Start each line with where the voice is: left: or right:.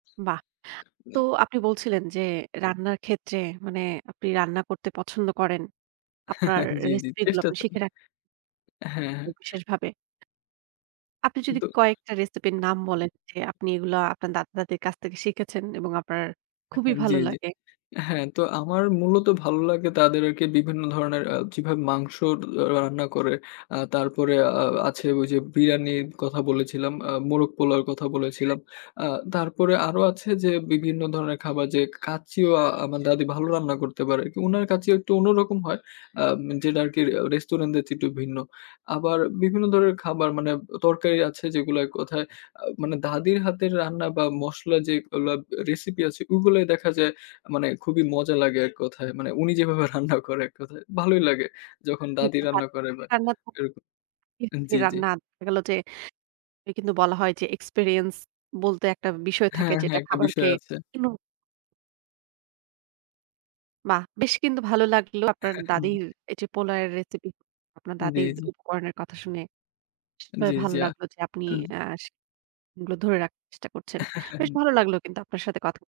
right: বাহ! তো আপনি বলছিলেন যে, রান্নার ক্ষেত্রে মানে আপনি রান্না করতে পছন্দ করেন। আপনার
left: জি, জি,
right: recipe গুলো
left: চেষ্টা
right: আপনি
left: চলে।
right: শিখে রা [unintelligible] কোন
left: হ্যাঁ।
right: বিশেষভাবে আপনি যদি
left: কিন্তু
right: কয়েকটা recipe র নাম বলেন, যে আপনি এগুলা আপনার দাদা-দাদির কাছ থেকে শিখেছেন এবং আপনার খুবই
left: হ্যাঁ, জি,
right: ভালো
left: জি।
right: লাগে।
left: হ্যাঁ তো আমার মূলত ভালো লাগে তাদের আরকি বিভিন্ন ধরনের আ যেভাবে মাংস ডআ রান্না করে, আ তারপরে আ আ আছে ওই যে বিরিয়ানির কথা বলেছিলাম, আ মোরগ পোলাওর কথা বলেছিলাম। আ তারপরে আরো আছে যে বিভিন্ন ধরনের খাবার যে কাঁচ্চিও আ আমার দাদি ভালো রান্না করতে পারে। তো উনার কাঁচ্চি একটু অন্যরকম হয়, আম যেটা আরকি আ রেস্টুরেন্টের চেয়ে একটু ভিন্ন। আবার বিভিন্ন ধরনের খাবার মানে আ তরকারি আছে যেগুলা এক কথায় আ মানে দাদির হাতের রান্না বা মসলা যেগুলা আ recipe আছে ওগুলাই দেখা যায় আ মানে খুবই মজা লাগে এক কথায়। মানে উনি যেভাবে রান্না করে এক কথায়। ভালোই লাগে যখন দাদি
right: [unintelligible]
left: রান্না করে বা
right: রান্না তো
left: এরক আন জি, জি।
right: রান্না দেখা গেল যে কিন্তু বলা হয় যে experience বলতে একটা বিষয় থাকে
left: হ্যাঁ, হ্যাঁ,
right: যেটা
left: একটা
right: খাবারকে
left: বিষয় আছে।
right: ইনু বাহ! বেশ কিন্তু ভালো লাগলো আপনার দাদির এই যে পোলাও এর recipe আপনার
left: জি,
right: দাদির
left: জি।
right: উপকরণের কথা শুনে। [unintelligible] ভা
left: জি,
right: ভালো
left: জি, আ
right: লাগলো যে আপনি
left: উম।
right: আস যে গুলো ধরে রা চেষ্টা করছেন, বেশ ভালো লাগলো কিন্তু আপনার সাথে কথা